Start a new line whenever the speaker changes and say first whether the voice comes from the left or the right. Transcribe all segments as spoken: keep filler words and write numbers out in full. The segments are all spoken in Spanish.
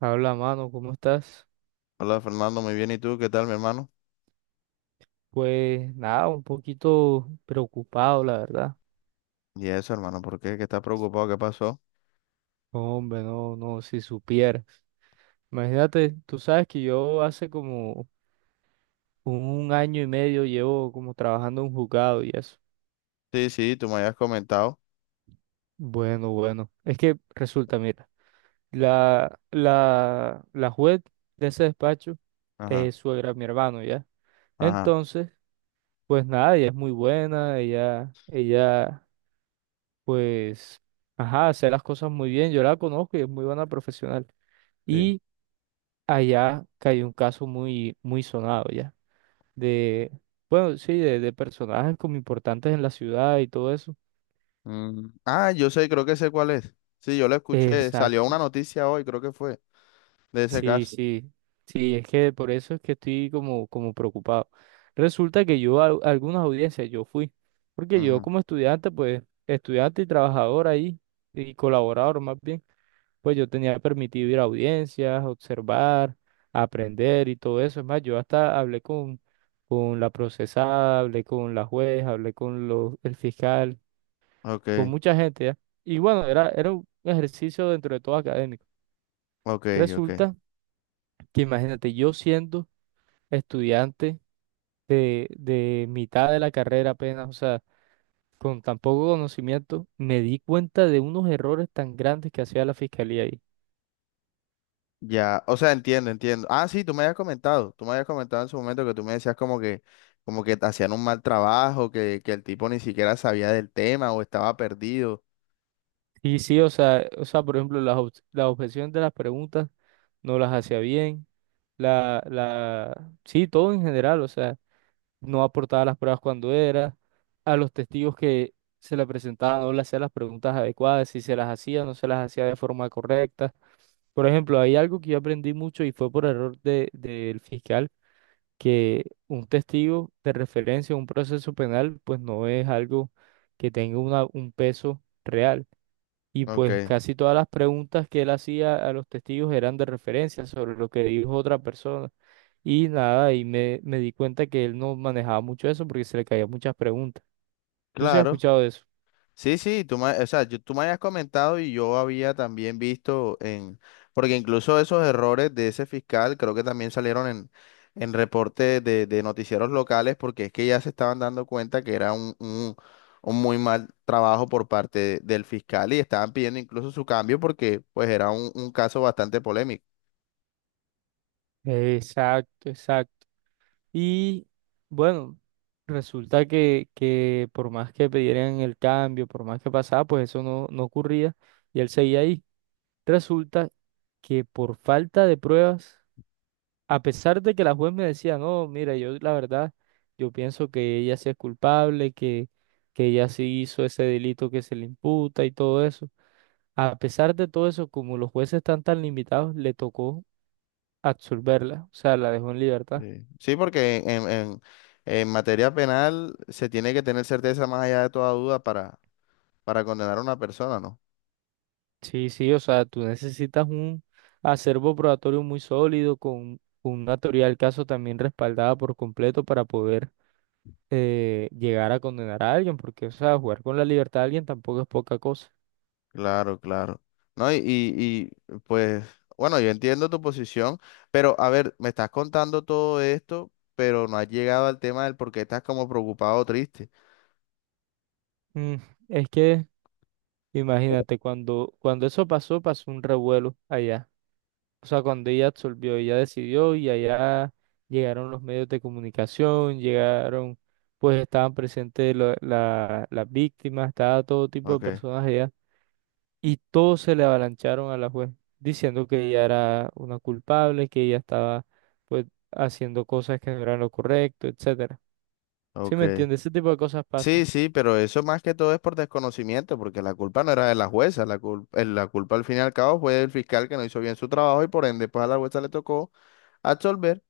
right: Habla, mano, ¿cómo estás?
left: Hola Fernando, muy bien. ¿Y tú qué tal, mi hermano?
right: Pues nada, un poquito preocupado, la verdad.
left: Y eso, hermano, ¿por qué? ¿Qué estás preocupado? ¿Qué pasó?
right: Hombre, no, no, si supieras. Imagínate, tú sabes que yo hace como un año y medio llevo como trabajando en un juzgado y eso.
left: Sí, sí, tú me habías comentado.
right: Bueno, bueno. Es que resulta, mira, la, la, la juez de ese despacho
left: Ajá,
right: es suegra de mi hermano, ¿ya?
left: ajá,
right: Entonces, pues nada, ella es muy buena, ella, ella pues, ajá, hacer las cosas muy bien. Yo la conozco y es muy buena profesional.
left: sí.
right: Y allá cayó un caso muy, muy sonado ya, de, bueno, sí, de, de personajes como importantes en la ciudad y todo eso.
left: Mm, ah, yo sé, creo que sé cuál es. Sí, yo lo escuché. Salió una
right: Exacto.
left: noticia hoy, creo que fue, de ese
right: Sí,
left: caso.
right: sí, sí, es que por eso es que estoy como, como preocupado. Resulta que yo a a algunas audiencias yo fui, porque yo
left: Ujú,
right: como estudiante, pues, estudiante y trabajador ahí, y colaborador más bien. Pues yo tenía permitido ir a audiencias, observar, aprender y todo eso. Es más, yo hasta hablé con, con la procesada, hablé con la juez, hablé con los, el fiscal, con
left: Ok,
right: mucha gente, ¿ya? Y bueno, era, era un ejercicio dentro de todo académico.
left: ok, ok.
right: Resulta que imagínate, yo siendo estudiante de, de mitad de la carrera apenas, o sea, con tan poco conocimiento, me di cuenta de unos errores tan grandes que hacía la fiscalía ahí.
left: Ya, o sea, entiendo, entiendo. Ah, sí, tú me habías comentado. Tú me habías comentado en su momento que tú me decías como que, como que te hacían un mal trabajo, que, que el tipo ni siquiera sabía del tema o estaba perdido.
right: Y sí, o sea, o sea, por ejemplo, las, ob- las objeciones de las preguntas no las hacía bien. La, la, sí, todo en general, o sea, no aportaba las pruebas cuando era. A los testigos que se le presentaban no le hacía las preguntas adecuadas, si se las hacía, no se las hacía de forma correcta. Por ejemplo, hay algo que yo aprendí mucho y fue por error de, del fiscal, que un testigo de referencia a un proceso penal, pues no es algo que tenga una, un peso real. Y
left: Ok,
right: pues casi todas las preguntas que él hacía a los testigos eran de referencia sobre lo que dijo otra persona. Y nada, y me, me di cuenta que él no manejaba mucho eso porque se le caían muchas preguntas. ¿Tú sí has
left: claro.
right: escuchado de eso?
left: Sí, sí, tú me, o sea, yo- tú me habías comentado y yo había también visto en, porque incluso esos errores de ese fiscal creo que también salieron en, en reportes de, de noticieros locales porque es que ya se estaban dando cuenta que era un, un, un muy mal trabajo por parte de- del fiscal y estaban pidiendo incluso su cambio porque pues era un, un caso bastante polémico.
right: Exacto, exacto. Y bueno, resulta que, que por más que pidieran el cambio, por más que pasaba, pues eso no, no ocurría y él seguía ahí. Resulta que por falta de pruebas, a pesar de que la juez me decía, no, mira, yo la verdad, yo pienso que ella sí es culpable, que, que ella sí hizo ese delito que se le imputa y todo eso. A pesar de todo eso, como los jueces están tan limitados, le tocó absolverla, o sea, la dejó en libertad.
left: Sí, sí, porque en, en, en materia penal se tiene que tener certeza más allá de toda duda para, para condenar a una persona, ¿no?
right: Sí, sí, o sea, tú necesitas un acervo probatorio muy sólido, con, con una teoría del caso también respaldada por completo para poder eh, llegar a condenar a alguien, porque, o sea, jugar con la libertad de alguien tampoco es poca cosa.
left: Claro, claro. No, y, y, y, pues, bueno, yo entiendo tu posición, pero a ver, me estás contando todo esto, pero no has llegado al tema del por qué estás como preocupado o triste.
right: Mm, es que imagínate, cuando, cuando eso pasó, pasó un revuelo allá. O sea, cuando ella absolvió, ella decidió y allá llegaron los medios de comunicación, llegaron, pues estaban presentes lo- la- las víctimas, estaba todo tipo de
left: Ok,
right: personas allá. Y todos se le avalancharon a la juez, diciendo que ella era una culpable, que ella estaba, pues, haciendo cosas que no eran lo correcto, etcétera. ¿Sí me
left: ok.
right: entiendes? Ese tipo de cosas pasan.
left: Sí, sí, pero eso más que todo es por desconocimiento, porque la culpa no era de la jueza, la culpa, la culpa al fin y al cabo fue del fiscal que no hizo bien su trabajo y por ende, pues a la jueza le tocó absolver.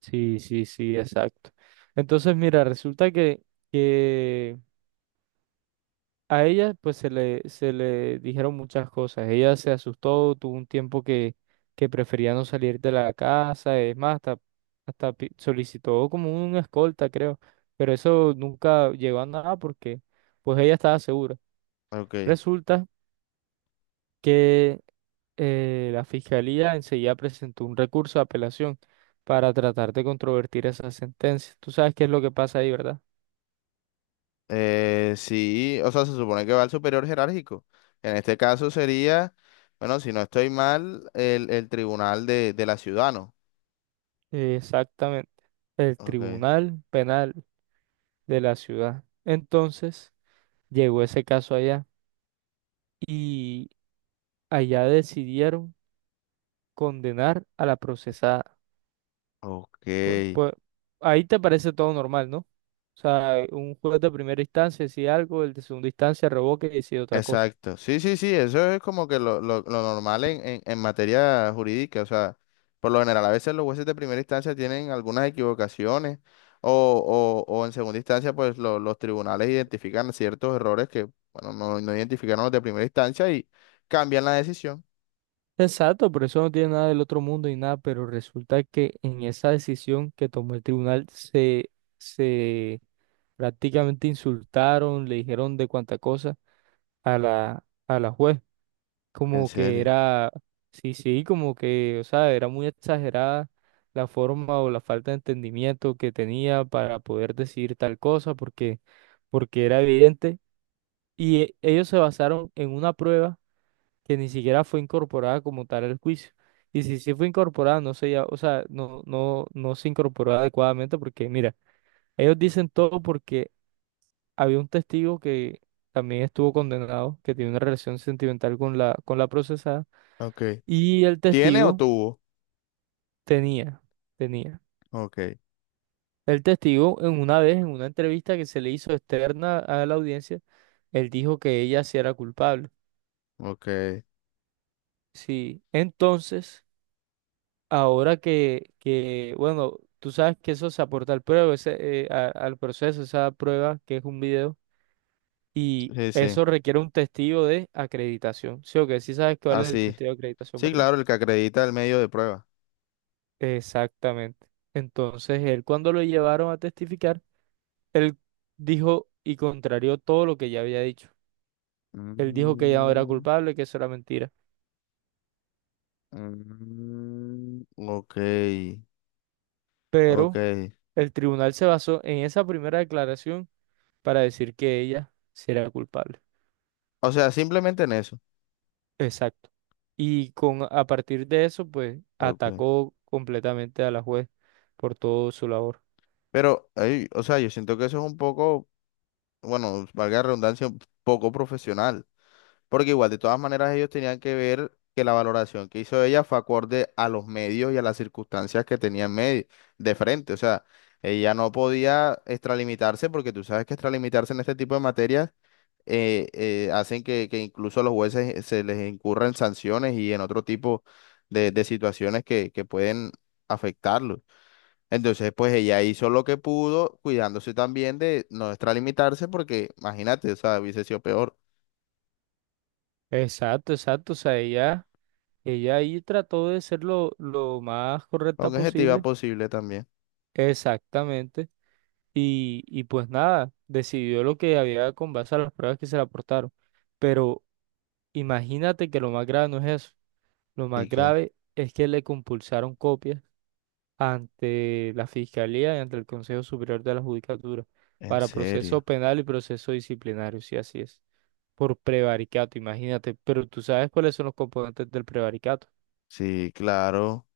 right: Sí, sí, sí, exacto. Entonces, mira, resulta que... que a ella pues se le, se le dijeron muchas cosas. Ella se asustó, tuvo un tiempo que, que prefería no salir de la casa, es más, hasta, hasta pi- solicitó como una escolta, creo, pero eso nunca llegó a nada porque pues ella estaba segura.
left: Ok.
right: Resulta que eh, la fiscalía enseguida presentó un recurso de apelación para tratar de controvertir esa sentencia. Tú sabes qué es lo que pasa ahí, ¿verdad?
left: Eh, sí, o sea, se supone que va al superior jerárquico. En este caso sería, bueno, si no estoy mal, el, el tribunal de, de la ciudad, ¿no?
right: Eh, Exactamente. El
left: Ok,
right: Tribunal Penal de la ciudad. Entonces llegó ese caso allá y allá decidieron condenar a la procesada.
left: ok,
right: Pues, pues, ahí te parece todo normal, ¿no? O sea, un juez de primera instancia decide algo, el de segunda instancia revoca y decide otra cosa.
left: exacto. Sí, sí, sí, eso es como que lo, lo- lo normal en, en, en materia jurídica. O sea, por lo general, a veces los jueces de primera instancia tienen algunas equivocaciones o, o, o en segunda instancia, pues lo- los tribunales identifican ciertos errores que, bueno, no, no identificaron los de primera instancia y cambian la decisión.
right: Exacto, por eso no tiene nada del otro mundo y nada, pero resulta que en esa decisión que tomó el tribunal se, se prácticamente insultaron, le dijeron de cuánta cosa a la, a la juez.
left: En
right: Como que
left: serio.
right: era, sí, sí, como que, o sea, era muy exagerada la forma o la falta de entendimiento que tenía para poder decir tal cosa, porque, porque era evidente. Y e- ellos se basaron en una prueba que ni siquiera fue incorporada como tal al juicio. Y si sí fue incorporada, no se, ya- o sea, no, no, no se incorporó adecuadamente porque, mira, ellos dicen todo porque había un testigo que también estuvo condenado, que tiene una relación sentimental con la, con la procesada.
left: Ok.
right: Y el
left: ¿Tiene o
right: testigo
left: tuvo?
right: tenía, tenía.
left: Ok,
right: El testigo, en una vez, en una entrevista que se le hizo externa a la audiencia, él dijo que ella sí era culpable.
left: ok.
right: Sí. Entonces, ahora que, que, bueno, tú sabes que eso se aporta al prueba, ese, eh, a- al proceso, esa prueba que es un video, y
left: Sí, sí.
right: eso requiere un testigo de acreditación. Sí, o que sí sabes cuál es el
left: Así. Sí,
right: testigo de acreditación,
left: sí,
right: ¿verdad?
left: claro, el que acredita el medio de prueba.
right: Exactamente. Entonces, él cuando lo llevaron a testificar, él dijo y contrarió todo lo que ya había dicho. Él dijo que ella no era
left: Mm,
right: culpable, que eso era mentira.
left: mm, ok, ok.
right: Pero el tribunal se basó en esa primera declaración para decir que ella sí era culpable.
left: O sea, simplemente en eso.
right: Exacto. Y con, a partir de eso, pues
left: Ok.
right: atacó completamente a la juez por todo su labor.
left: Pero, ay, o sea, yo siento que eso es un poco, bueno, valga la redundancia, un poco profesional. Porque igual, de todas maneras, ellos tenían que ver que la valoración que hizo ella fue acorde a los medios y a las circunstancias que tenía en medio, de frente. O sea, ella no podía extralimitarse porque tú sabes que extralimitarse en este tipo de materias eh, eh, hacen que, que, incluso a los jueces se les incurran sanciones y en otro tipo de, de situaciones que, que pueden afectarlos. Entonces, pues ella hizo lo que pudo, cuidándose también de no extralimitarse porque, imagínate, o sea, hubiese sido peor.
right: Exacto, exacto. O sea, ella, ella ahí trató de ser lo, lo más
left: Con
right: correcta
left: objetiva
right: posible.
left: posible también.
right: Exactamente. Y, y pues nada, decidió lo que había con base a las pruebas que se le aportaron. Pero imagínate que lo más grave no es eso. Lo
left: Y
right: más
left: qué,
right: grave es que le compulsaron copias ante la Fiscalía y ante el Consejo Superior de la Judicatura
left: en
right: para
left: serio,
right: proceso penal y proceso disciplinario, si así es, por prevaricato, imagínate. Pero tú sabes cuáles son los componentes del prevaricato.
left: sí, claro,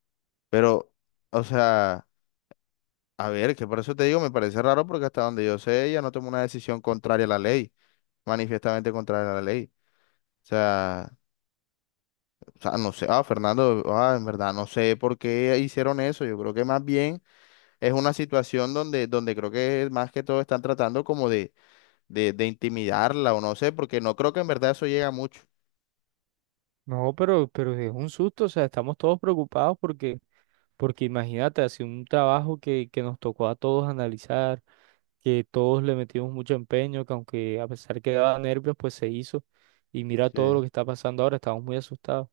left: pero, o sea, a ver, que por eso te digo, me parece raro porque hasta donde yo sé, ella no tomó una decisión contraria a la ley, manifiestamente contraria a la ley. O sea, o sea, no sé, ah, Fernando, ah, en verdad, no sé por qué hicieron eso. Yo creo que más bien es una situación donde, donde, creo que más que todo están tratando como de, de, de intimidarla o no sé, porque no creo que en verdad eso llega mucho.
right: No, pero, pero es un susto, o sea, estamos todos preocupados porque, porque imagínate, hace un trabajo que, que nos tocó a todos analizar, que todos le metimos mucho empeño, que aunque a pesar que daba nervios, pues se hizo. Y mira todo lo
left: Sí.
right: que está pasando ahora, estamos muy asustados.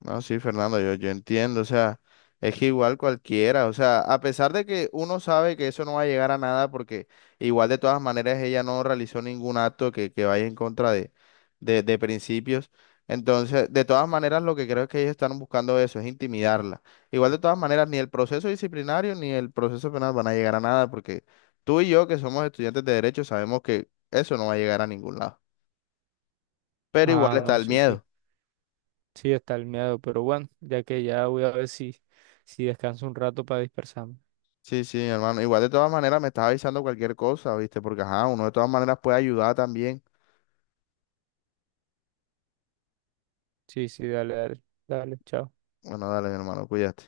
left: No, sí, Fernando, yo, yo entiendo, o sea, es que igual cualquiera, o sea, a pesar de que uno sabe que eso no va a llegar a nada, porque igual de todas maneras ella no realizó ningún acto que, que vaya en contra de, de, de principios, entonces, de todas maneras, lo que creo es que ellos están buscando eso, es intimidarla. Igual de todas maneras, ni el proceso disciplinario ni el proceso penal van a llegar a nada, porque tú y yo, que somos estudiantes de derecho, sabemos que eso no va a llegar a ningún lado, pero igual
right: Ah,
left: está,
right: no,
left: claro, el
right: sí, sí,
left: miedo.
right: sí está el miedo, pero bueno, ya que ya voy a ver si, si descanso un rato para dispersarme.
left: Sí, sí, hermano. Igual de todas maneras me estás avisando cualquier cosa, ¿viste? Porque, ajá, uno de todas maneras puede ayudar también.
right: Sí, sí, dale, dale, dale, chao.
left: Bueno, dale, mi hermano, cuídate.